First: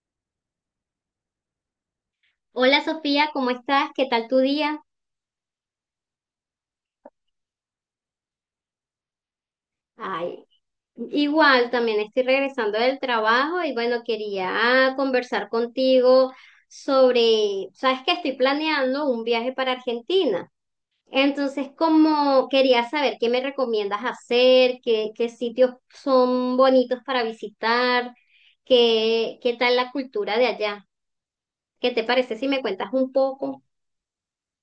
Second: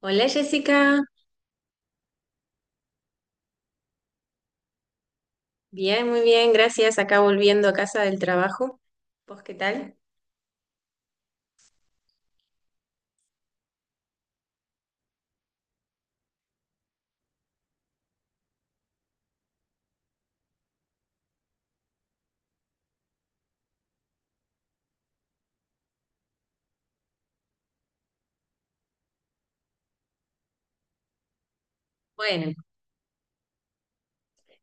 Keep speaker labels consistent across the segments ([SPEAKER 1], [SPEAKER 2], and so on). [SPEAKER 1] Hola Jessica,
[SPEAKER 2] Hola Sofía, ¿cómo estás? ¿Qué tal tu día?
[SPEAKER 1] bien, muy bien, gracias. Acá volviendo a casa del trabajo. ¿Vos qué tal?
[SPEAKER 2] Ay, igual también estoy regresando del trabajo y bueno, quería conversar contigo sobre, sabes que estoy planeando un viaje para Argentina. Entonces, como quería saber qué me recomiendas hacer, qué sitios son bonitos para visitar, qué tal la cultura de allá. ¿Qué te parece si
[SPEAKER 1] Bueno,
[SPEAKER 2] me cuentas un poco?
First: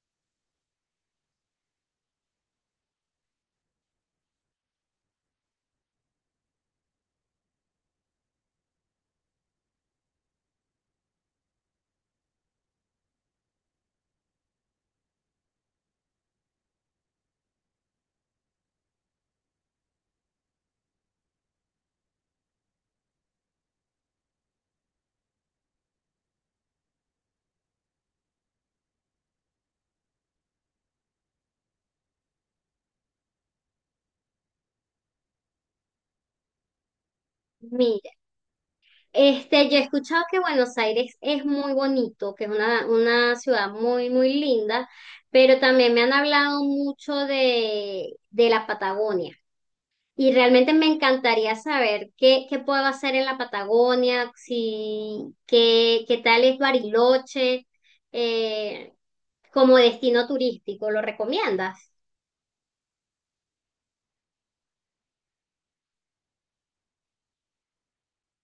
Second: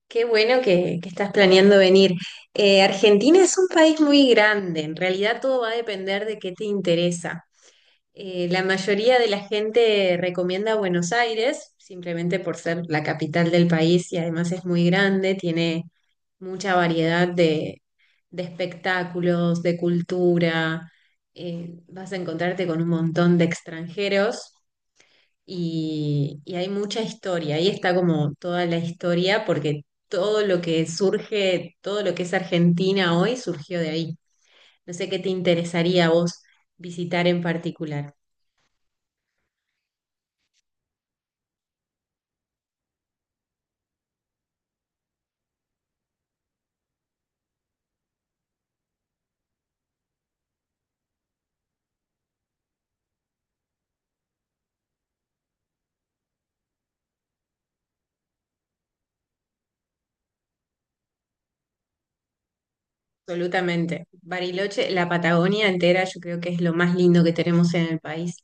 [SPEAKER 1] qué bueno que estás planeando venir. Argentina es un país muy grande, en realidad todo va a depender de qué te interesa. La mayoría de la gente recomienda Buenos Aires, simplemente por ser la capital del país y además es muy grande, tiene mucha variedad de espectáculos, de cultura. Vas a encontrarte con un montón de extranjeros y hay mucha historia, ahí está como toda la historia, porque todo lo que surge, todo lo que es Argentina hoy surgió de ahí. No sé qué te interesaría a vos visitar en particular.
[SPEAKER 2] Este, yo he escuchado que Buenos Aires es muy bonito, que es una ciudad muy, muy linda, pero también me han hablado mucho de la Patagonia. Y realmente me encantaría saber qué, qué puedo hacer en la Patagonia, si, qué tal es Bariloche, eh, como destino turístico. ¿Lo recomiendas?
[SPEAKER 1] Absolutamente. Bariloche, la Patagonia entera, yo creo que es lo más lindo que tenemos en el país.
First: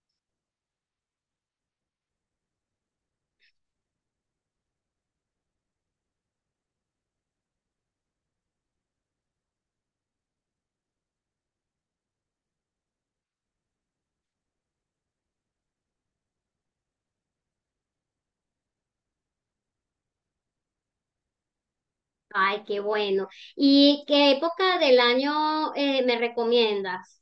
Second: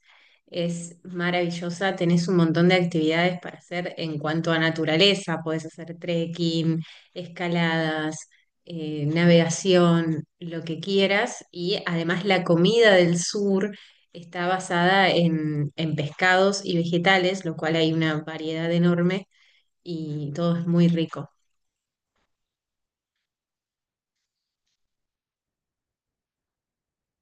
[SPEAKER 1] Es maravillosa, tenés un montón de actividades para hacer en cuanto a naturaleza. Podés hacer trekking, escaladas, navegación, lo que quieras. Y además la comida del sur está basada en pescados y vegetales, lo cual hay una variedad enorme y todo es muy rico.
[SPEAKER 2] Ay, qué bueno. ¿Y qué época del año me recomiendas?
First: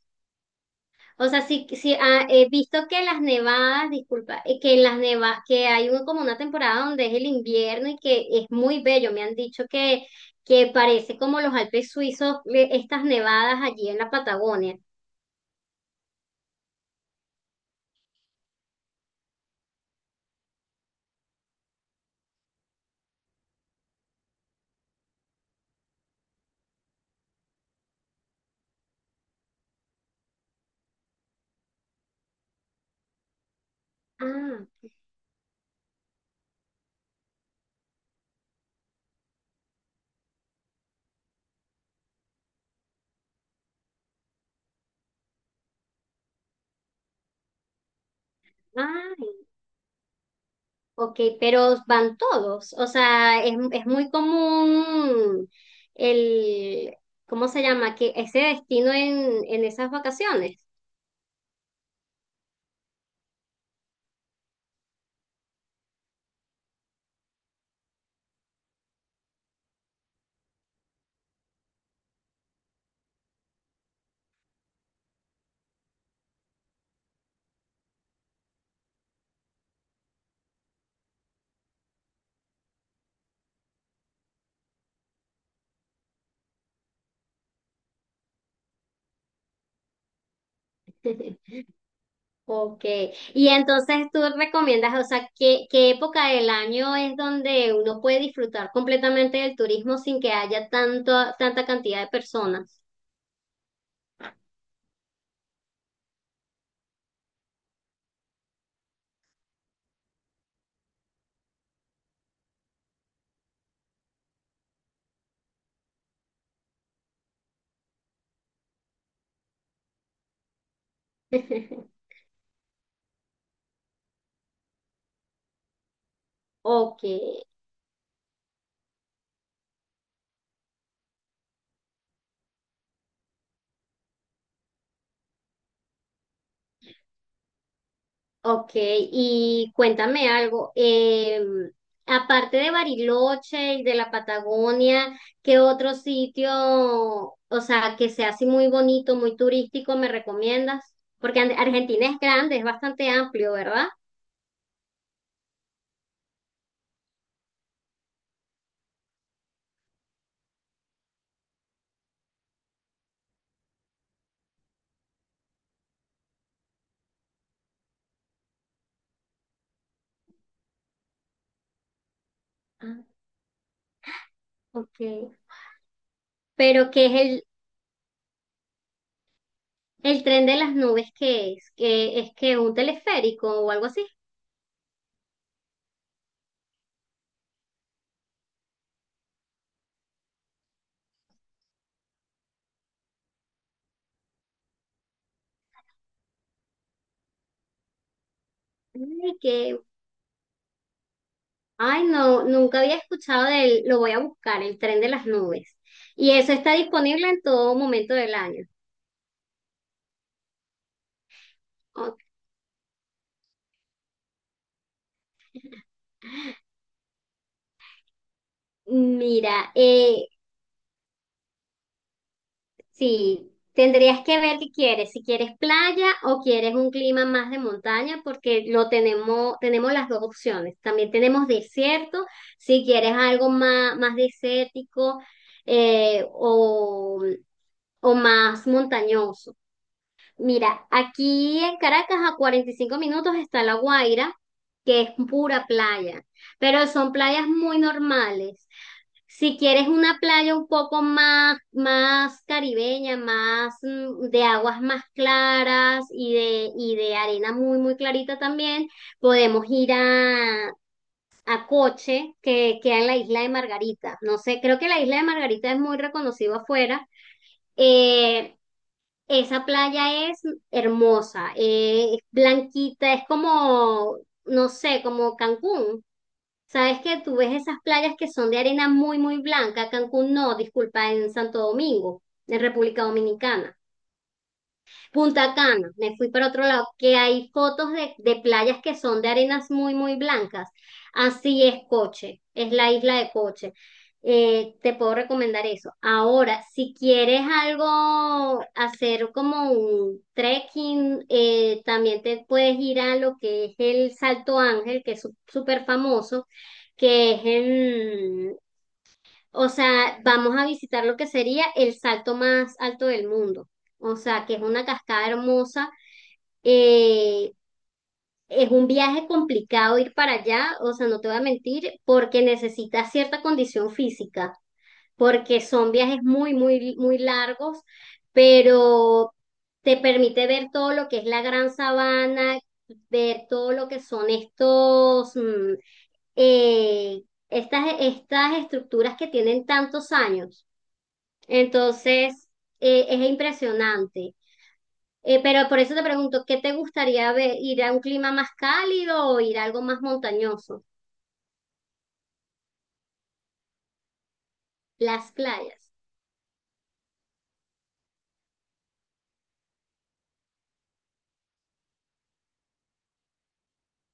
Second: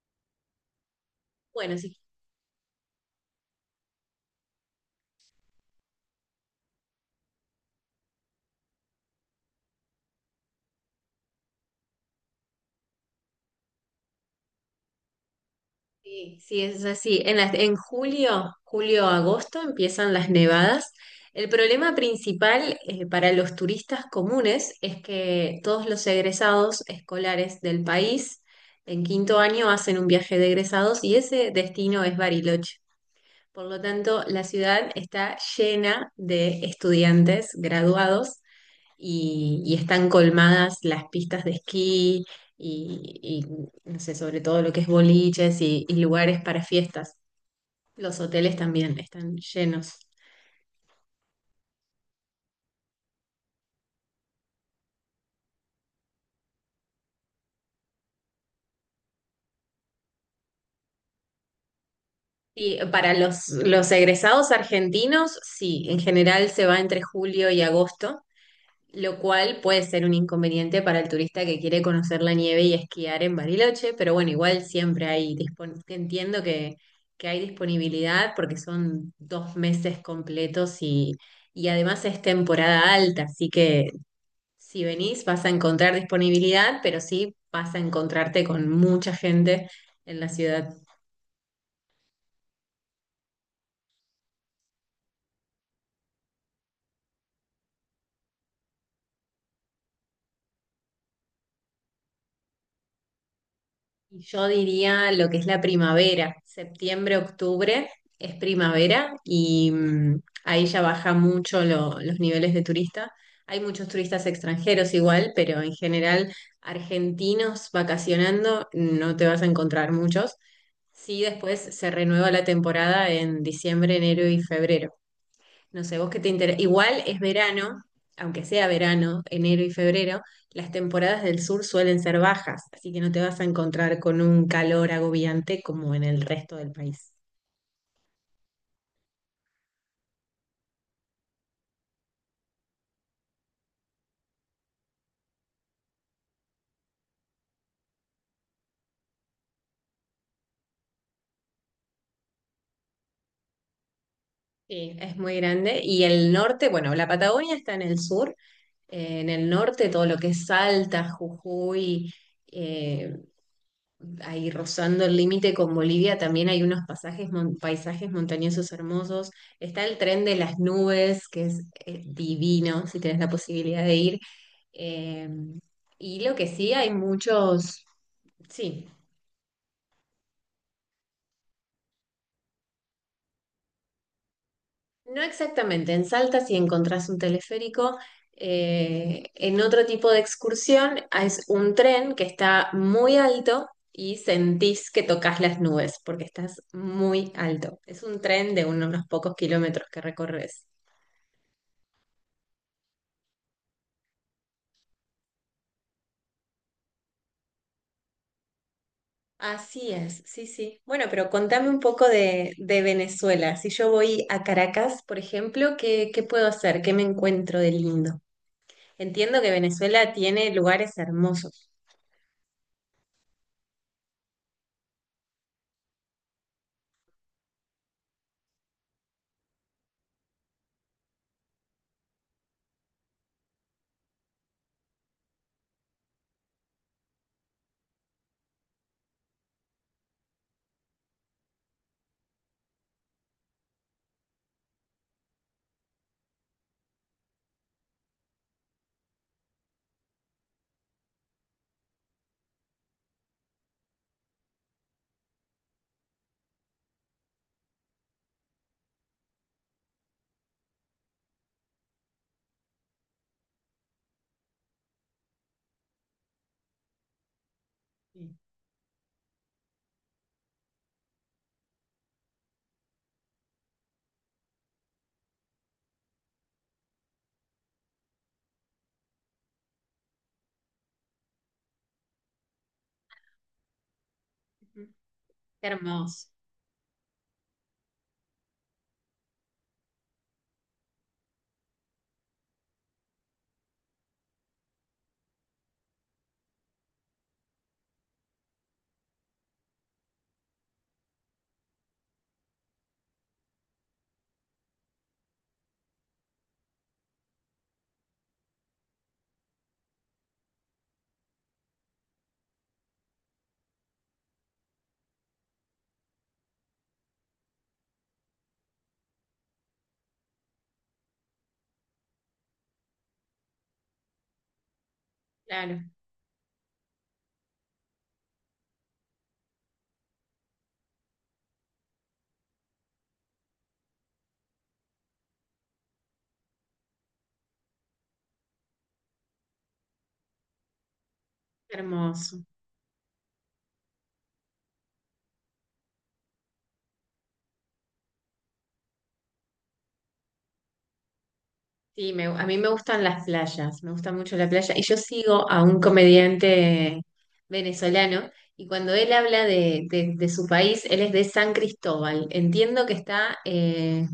[SPEAKER 2] O sea, sí,
[SPEAKER 1] Bueno,
[SPEAKER 2] sí
[SPEAKER 1] si
[SPEAKER 2] he visto que las nevadas, disculpa, que en las nevadas, que hay como una temporada donde es el invierno y que es muy bello. Me han dicho que parece como los Alpes suizos, estas nevadas allí en la Patagonia.
[SPEAKER 1] sí, sí, es así. En julio, julio-agosto empiezan las nevadas. El problema principal para los turistas comunes es que todos los egresados escolares del país en quinto año hacen un viaje de egresados y ese destino es Bariloche. Por lo tanto, la
[SPEAKER 2] Ah,
[SPEAKER 1] ciudad está llena de estudiantes graduados y están colmadas las pistas de esquí y, no sé, sobre todo lo que es boliches y lugares para fiestas. Los hoteles también
[SPEAKER 2] ah,
[SPEAKER 1] están llenos.
[SPEAKER 2] ok, pero van todos. O sea, es muy común el, ¿cómo se llama? Que ese destino en esas vacaciones.
[SPEAKER 1] Y para los egresados argentinos, sí, en general se va entre julio y agosto, lo cual puede ser un inconveniente para el turista que quiere conocer la nieve y esquiar en Bariloche, pero bueno, igual siempre entiendo que hay disponibilidad porque son dos meses completos y además es temporada alta, así que si venís vas a encontrar disponibilidad, pero sí vas a encontrarte con mucha gente en la ciudad.
[SPEAKER 2] Ok, y entonces tú recomiendas, o sea, ¿qué, qué época del año es donde uno puede disfrutar completamente del turismo sin que haya tanto, tanta cantidad de personas?
[SPEAKER 1] Yo diría lo que es la primavera, septiembre, octubre es primavera y ahí ya baja mucho los niveles de turista. Hay muchos turistas extranjeros igual, pero en general argentinos vacacionando no te vas a encontrar muchos. Sí, después se renueva la temporada en diciembre, enero y febrero. No sé, vos qué te interesa.
[SPEAKER 2] Ok,
[SPEAKER 1] Igual es verano, aunque sea verano, enero y febrero, las temporadas del sur suelen ser bajas, así que no te vas a encontrar con un calor agobiante como en el resto del país.
[SPEAKER 2] ok, y cuéntame algo, aparte de Bariloche y de la Patagonia, ¿qué otro sitio, o sea, que sea así muy bonito, muy turístico, me recomiendas? Porque Argentina es grande, es bastante amplio, ¿verdad?
[SPEAKER 1] Sí, es muy grande. Y el norte, bueno, la Patagonia está en el sur. En el norte, todo lo que es Salta, Jujuy, eh, ahí rozando el límite con Bolivia, también hay unos pasajes, paisajes montañosos hermosos. Está el tren de las nubes, que es divino, si
[SPEAKER 2] Ah,
[SPEAKER 1] tenés la posibilidad de ir. Eh,
[SPEAKER 2] ok.
[SPEAKER 1] y lo que sí, hay
[SPEAKER 2] Pero ¿qué es
[SPEAKER 1] muchos, sí,
[SPEAKER 2] el tren de las nubes? ¿Qué es? ¿Que es que un teleférico o algo así?
[SPEAKER 1] no exactamente, en Salta si encontrás un teleférico, en otro tipo de excursión es un tren que está muy alto y sentís que tocas las nubes porque estás muy alto. Es un tren de unos
[SPEAKER 2] Ay,
[SPEAKER 1] pocos
[SPEAKER 2] que,
[SPEAKER 1] kilómetros que recorres.
[SPEAKER 2] ay, no, nunca había escuchado de él, lo voy a buscar, el tren de las nubes. Y eso está disponible en todo momento del año.
[SPEAKER 1] Así es, sí, sí. Bueno, pero contame un poco
[SPEAKER 2] Ok.
[SPEAKER 1] de Venezuela. Si yo voy a Caracas, por ejemplo, ¿qué, qué puedo hacer? ¿Qué me encuentro de lindo? Entiendo que
[SPEAKER 2] Mira,
[SPEAKER 1] Venezuela tiene lugares hermosos.
[SPEAKER 2] sí, tendrías que ver qué quieres, si quieres playa o quieres un clima más de montaña, porque lo tenemos, tenemos las dos opciones. También tenemos desierto, si quieres algo más, más desértico eh, o, o más montañoso. Mira, aquí en Caracas a 45 minutos está La Guaira, que es pura playa, pero son playas muy normales. Si quieres una playa un poco más, más caribeña, más de aguas más claras y de arena muy, muy clarita también, podemos ir a Coche, que queda en la isla de Margarita. No sé, creo que la isla de Margarita es muy reconocida afuera.
[SPEAKER 1] Sí.
[SPEAKER 2] Eh, Esa playa es hermosa, es blanquita, es como, no sé, como Cancún. Sabes que tú ves esas playas que son de arena muy, muy blanca. Cancún no, disculpa, en Santo Domingo, en República Dominicana.
[SPEAKER 1] Ujú.
[SPEAKER 2] Punta
[SPEAKER 1] Qué
[SPEAKER 2] Cana, me
[SPEAKER 1] hermoso.
[SPEAKER 2] fui para otro lado, que hay fotos de playas que son de arenas muy, muy blancas. Así es Coche, es la isla de Coche. Te puedo recomendar eso. Ahora, si quieres algo, hacer como un trekking, también te puedes ir a lo que es el Salto Ángel, que es súper famoso, que es en, o sea, vamos a visitar lo que sería el salto más alto del mundo. O sea, que es una cascada hermosa. eh, es un viaje complicado ir para allá, o sea, no te voy a mentir, porque necesitas cierta condición física porque
[SPEAKER 1] Claro,
[SPEAKER 2] son viajes muy, muy, muy largos, pero te permite ver todo lo que es la gran sabana, ver todo lo que son estos, eh, estas, estas estructuras que tienen tantos años.
[SPEAKER 1] hermoso.
[SPEAKER 2] Entonces, es impresionante. Pero por eso te pregunto, ¿qué te gustaría ver? ¿Ir a un clima más cálido o ir a algo más montañoso?
[SPEAKER 1] Sí, a mí me gustan las playas, me gusta mucho la playa. Y yo
[SPEAKER 2] Las
[SPEAKER 1] sigo a un
[SPEAKER 2] playas.
[SPEAKER 1] comediante venezolano, y cuando él habla de su país, él es de San Cristóbal. Entiendo que está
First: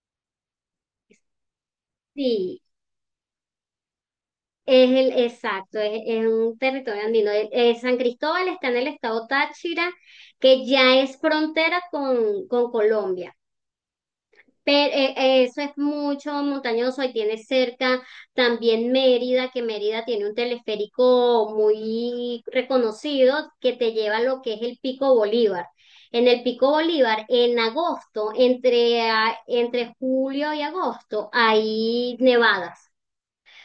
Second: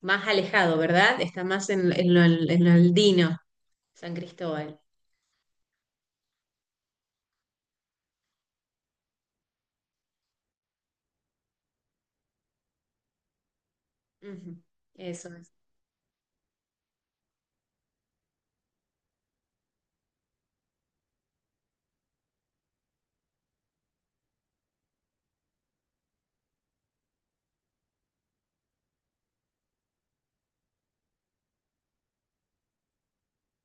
[SPEAKER 1] más alejado, ¿verdad? Está más
[SPEAKER 2] Sí,
[SPEAKER 1] en lo andino, San Cristóbal.
[SPEAKER 2] es el, exacto, es un territorio andino. San Cristóbal está en el estado Táchira, que ya es frontera con Colombia.
[SPEAKER 1] Ujú,
[SPEAKER 2] Pero
[SPEAKER 1] eso es.
[SPEAKER 2] eso es mucho montañoso y tiene cerca también Mérida, que Mérida tiene un teleférico muy reconocido que te lleva a lo que es el Pico Bolívar. En el Pico Bolívar, en agosto, entre julio y agosto, hay nevadas.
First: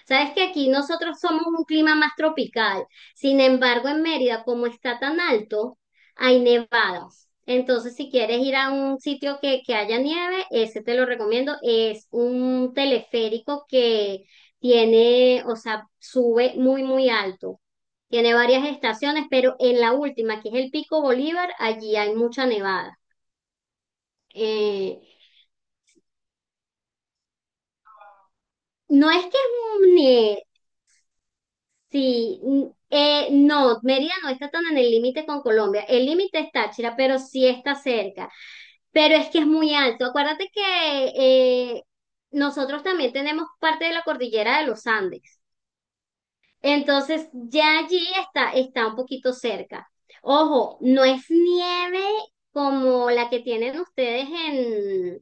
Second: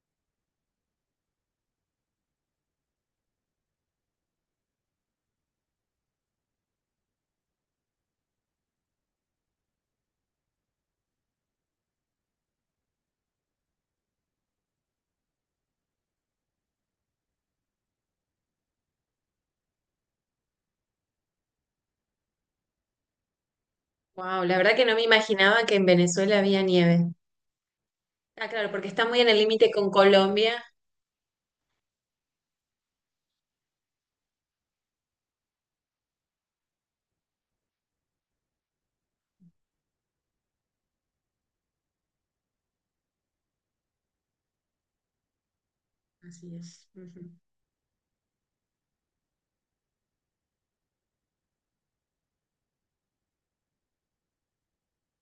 [SPEAKER 2] Sabes que aquí nosotros somos un clima más tropical. Sin embargo, en Mérida, como está tan alto, hay nevadas. Entonces, si quieres ir a un sitio que haya nieve, ese te lo recomiendo. Es un teleférico que tiene, o sea, sube muy, muy alto. Tiene varias estaciones, pero en la última, que es el Pico Bolívar, allí hay mucha nevada.
[SPEAKER 1] Wow, la verdad que no
[SPEAKER 2] Eh,
[SPEAKER 1] me imaginaba que en Venezuela había nieve. Ah, claro, porque está
[SPEAKER 2] no
[SPEAKER 1] muy
[SPEAKER 2] es
[SPEAKER 1] en
[SPEAKER 2] que
[SPEAKER 1] el límite
[SPEAKER 2] es
[SPEAKER 1] con
[SPEAKER 2] un nieve.
[SPEAKER 1] Colombia.
[SPEAKER 2] Sí, no, Mérida no está tan en el límite con Colombia. El límite es Táchira, pero sí está cerca. Pero es que es muy alto. Acuérdate que eh, nosotros también tenemos parte de la cordillera de los Andes.
[SPEAKER 1] Así es. Ujú.
[SPEAKER 2] Entonces ya allí está, está un poquito cerca. Ojo, no es nieve como la que tienen ustedes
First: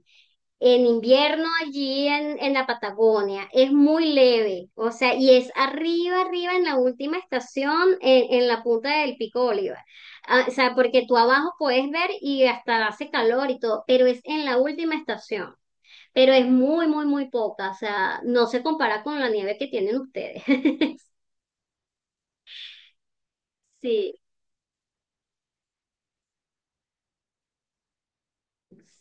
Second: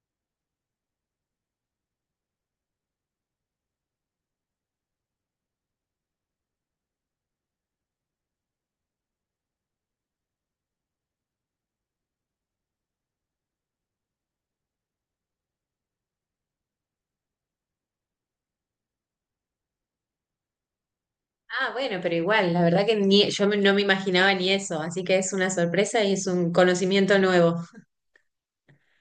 [SPEAKER 2] en invierno allí en la Patagonia. Es muy leve, o sea, y es arriba, arriba en la última estación, en la punta del Pico Bolívar. Ah, o sea, porque tú abajo puedes ver y hasta hace calor y todo, pero es en la última estación. Pero es muy, muy, muy poca, o sea, no se compara con la nieve que tienen ustedes.
[SPEAKER 1] Ah, bueno, pero igual, la verdad que ni, no me
[SPEAKER 2] Sí,
[SPEAKER 1] imaginaba ni eso, así que es una sorpresa y es un conocimiento nuevo.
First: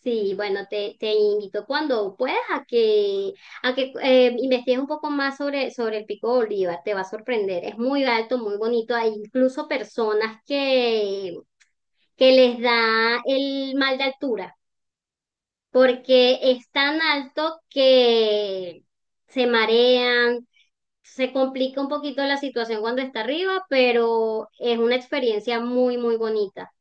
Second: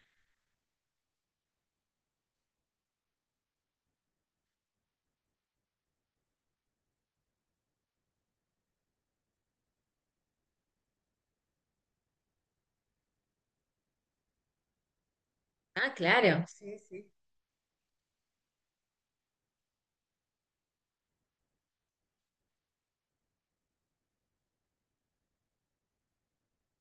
[SPEAKER 2] sí, bueno, te invito cuando puedas a que investigues un poco más sobre, sobre el Pico Bolívar, te va a sorprender, es muy alto, muy bonito, hay incluso personas que les da el mal de altura,
[SPEAKER 1] Ah,
[SPEAKER 2] porque
[SPEAKER 1] claro.
[SPEAKER 2] es
[SPEAKER 1] Sí,
[SPEAKER 2] tan
[SPEAKER 1] sí.
[SPEAKER 2] alto que se marean, se complica un poquito la situación cuando está arriba, pero es una experiencia muy, muy bonita.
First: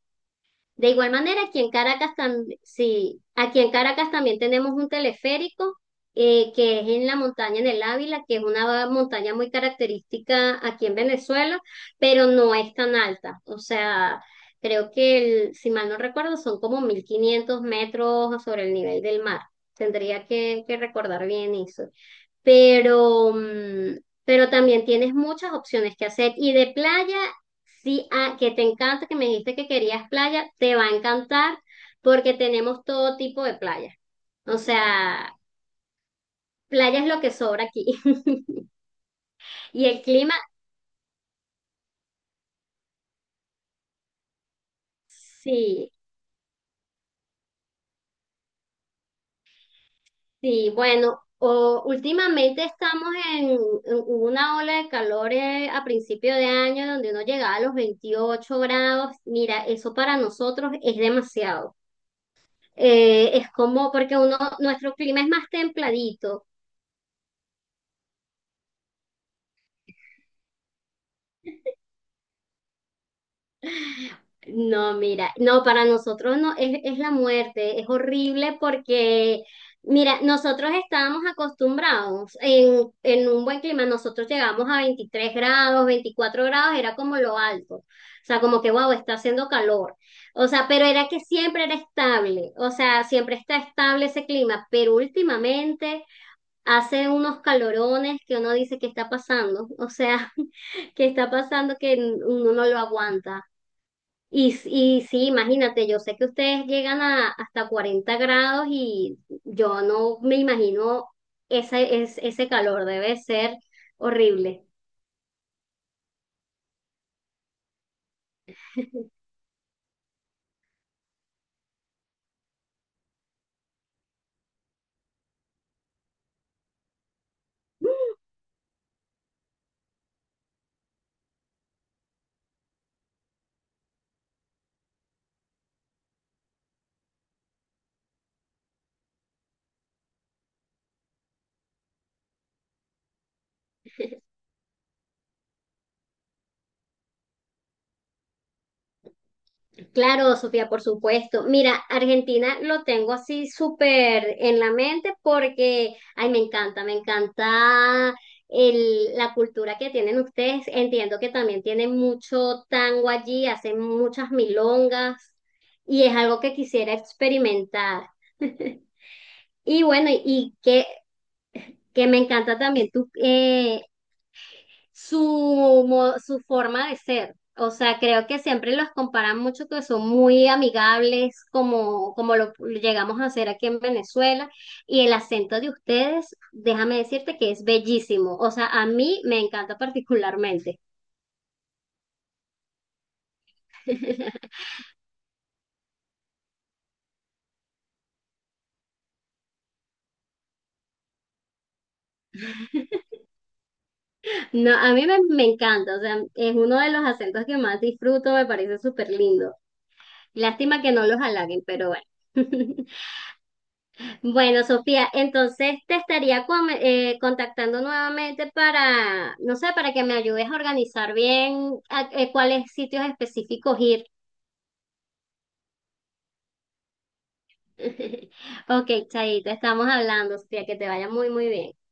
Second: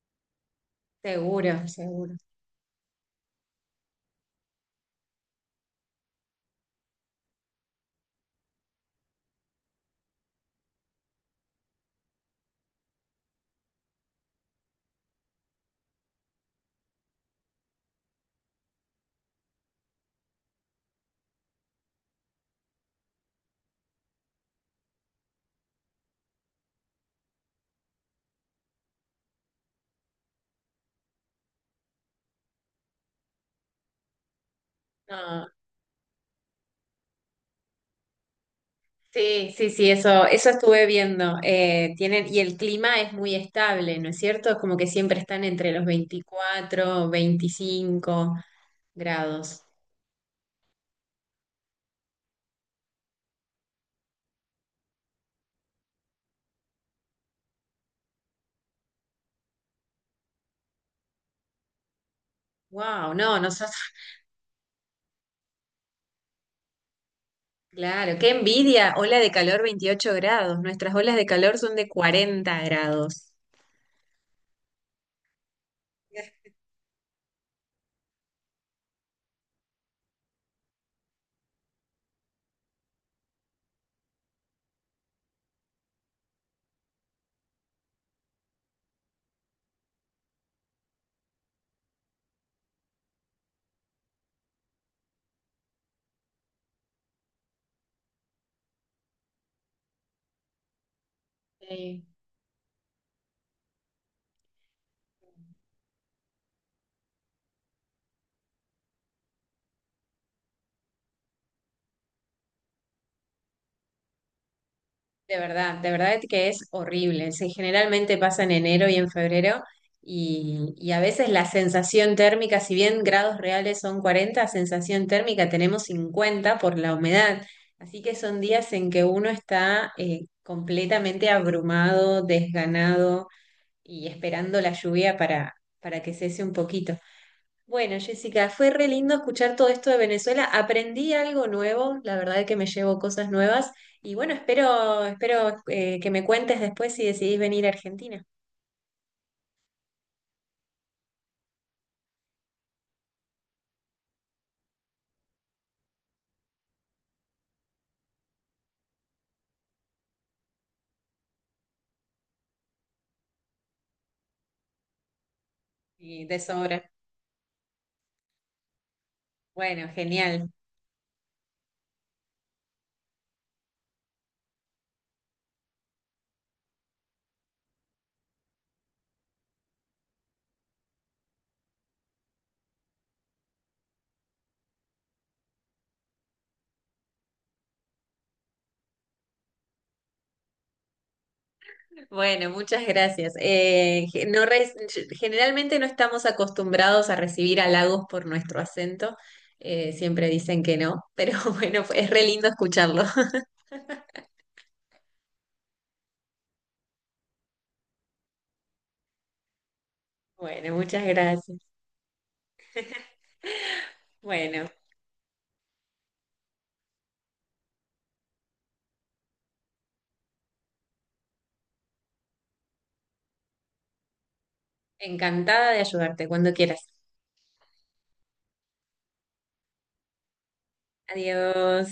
[SPEAKER 2] De igual manera, aquí
[SPEAKER 1] Seguro,
[SPEAKER 2] en Caracas
[SPEAKER 1] seguro.
[SPEAKER 2] también, sí, aquí en Caracas también tenemos un teleférico que es en la montaña, en el Ávila, que es una montaña muy característica aquí en Venezuela, pero no es tan alta. O sea, creo que, si mal no recuerdo, son como 1.500 metros sobre el nivel del mar. Tendría que recordar bien eso pero, pero también tienes muchas opciones que hacer. Y de playa, sí, ah, que te encanta, que me dijiste que querías playa, te va a encantar porque tenemos todo tipo de playa. O sea,
[SPEAKER 1] No,
[SPEAKER 2] playa es lo que sobra aquí.
[SPEAKER 1] sí, sí,
[SPEAKER 2] Y
[SPEAKER 1] sí,
[SPEAKER 2] el
[SPEAKER 1] eso,
[SPEAKER 2] clima,
[SPEAKER 1] eso estuve viendo. Tienen, y el clima es muy estable, ¿no es cierto? Es como que siempre están entre los
[SPEAKER 2] sí,
[SPEAKER 1] 24, 25 grados.
[SPEAKER 2] sí, bueno. O, últimamente estamos en una ola de calor a principio de año donde uno llegaba a los 28 grados. Mira, eso para nosotros es demasiado.
[SPEAKER 1] Wow, no,
[SPEAKER 2] Es
[SPEAKER 1] nosotros,
[SPEAKER 2] como porque uno, nuestro clima es más templadito.
[SPEAKER 1] claro, qué envidia, ola de calor 28 grados. Nuestras olas de calor son de 40 grados.
[SPEAKER 2] No, mira, no, para nosotros no, es la muerte, es horrible porque, mira, nosotros estábamos acostumbrados en un buen clima, nosotros llegamos a 23 grados, 24 grados, era como lo alto, o sea, como que, wow, está haciendo calor, o sea, pero era que siempre era estable, o sea, siempre está estable ese clima, pero últimamente hace unos calorones que uno dice ¿que está pasando? O sea, ¿que está pasando? Que
[SPEAKER 1] Sí.
[SPEAKER 2] uno no lo aguanta. Y sí, imagínate, yo sé que ustedes llegan a hasta 40 grados y yo no me imagino ese, ese calor, debe ser horrible.
[SPEAKER 1] De verdad que es horrible. Sí, generalmente pasa en enero y en febrero y a veces la sensación térmica, si bien grados reales son 40, sensación térmica tenemos 50 por la humedad. Así que son días en que uno está completamente abrumado, desganado y esperando la lluvia para que cese un poquito. Bueno, Jessica, fue re lindo escuchar todo esto de Venezuela. Aprendí algo nuevo, la verdad es que me llevo cosas nuevas. Y bueno, espero, espero que me cuentes después si decidís venir a Argentina.
[SPEAKER 2] Claro, Sofía, por supuesto. Mira, Argentina lo tengo así súper en la mente porque, ay, me encanta la cultura que tienen ustedes. Entiendo que también tienen mucho tango allí, hacen muchas milongas y es
[SPEAKER 1] Y de
[SPEAKER 2] algo que
[SPEAKER 1] sobra.
[SPEAKER 2] quisiera experimentar. Y
[SPEAKER 1] Bueno,
[SPEAKER 2] bueno,
[SPEAKER 1] genial.
[SPEAKER 2] y que me encanta también tu, su forma de ser. O sea, creo que siempre los comparan mucho que son muy amigables, como, como lo llegamos a hacer aquí en Venezuela. Y el acento de ustedes, déjame decirte que es bellísimo. O sea, a mí me encanta particularmente.
[SPEAKER 1] Bueno, muchas gracias. Generalmente no estamos acostumbrados a recibir halagos por nuestro acento. Siempre dicen que no, pero bueno, es re lindo escucharlo.
[SPEAKER 2] No, a mí me, me encanta. O sea, es uno de los acentos que más disfruto, me parece súper lindo.
[SPEAKER 1] Bueno,
[SPEAKER 2] Lástima que
[SPEAKER 1] muchas
[SPEAKER 2] no los halaguen,
[SPEAKER 1] gracias.
[SPEAKER 2] pero bueno. Bueno,
[SPEAKER 1] Bueno,
[SPEAKER 2] Sofía, entonces te estaría contactando nuevamente para, no sé, para que me ayudes a organizar bien cuáles sitios específicos ir.
[SPEAKER 1] encantada de ayudarte cuando quieras.
[SPEAKER 2] Ok, Chaito, estamos hablando, Sofía, que te vaya muy, muy bien.
[SPEAKER 1] Adiós.